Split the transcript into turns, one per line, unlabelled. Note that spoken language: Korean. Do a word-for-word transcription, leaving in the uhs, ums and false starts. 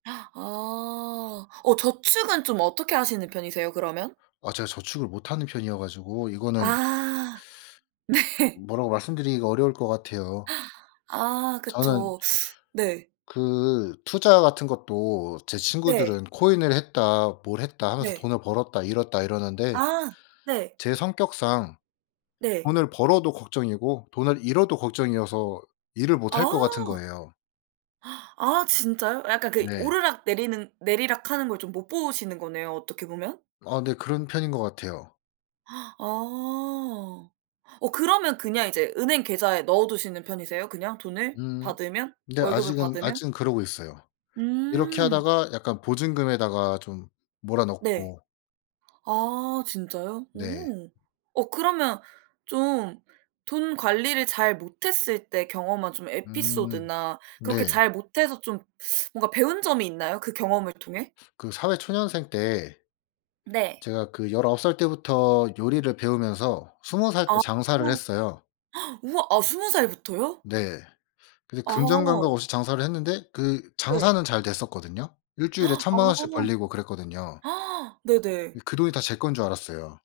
아. 어 저축은 좀 어떻게 하시는 편이세요 그러면?
아 제가 저축을 못하는 편이어 가지고 이거는
아. 네.
뭐라고 말씀드리기가 어려울 것 같아요.
아
저는
그쵸. 네.
그 투자 같은 것도 제
네.
친구들은 "코인을 했다. 뭘 했다." 하면서
네.
"돈을 벌었다. 잃었다." 이러는데
아. 네.
제 성격상
네.
돈을 벌어도 걱정이고 돈을 잃어도 걱정이어서 일을 못 할 거 같은
아.
거예요.
아 진짜요? 약간 그
네.
오르락 내리는 내리락 하는 걸 좀 못 보시는 거네요 어떻게 보면?
아 네. 그런 편인 거 같아요.
아. 어 그러면 그냥 이제 은행 계좌에 넣어두시는 편이세요? 그냥 돈을
음.
받으면
네
월급을
아직은
받으면?
아직은 그러고 있어요. 이렇게
음.
하다가 약간 보증금에다가 좀 몰아
네.
넣고.
아 진짜요?
네.
오. 어 그러면 좀 돈 관리를 잘 못했을 때 경험한 좀
음.
에피소드나 그렇게
네.
잘 못해서 좀 뭔가 좀 배운 점이 있나요? 그 경험을 통해?
그 사회 초년생 때
네.
제가 그 열아홉 살 때부터 요리를 배우면서 스무 살 때
아.
장사를
우와.
했어요.
우와. 아 스무 살부터요?
네. 그래서 금전 감각
아.
없이 장사를 했는데 그
네.
장사는 잘 됐었거든요. 일 주일에 천 만원씩 벌리고 그랬거든요.
아. 네네.
예 그 돈이 다 제 건 줄 알았어요.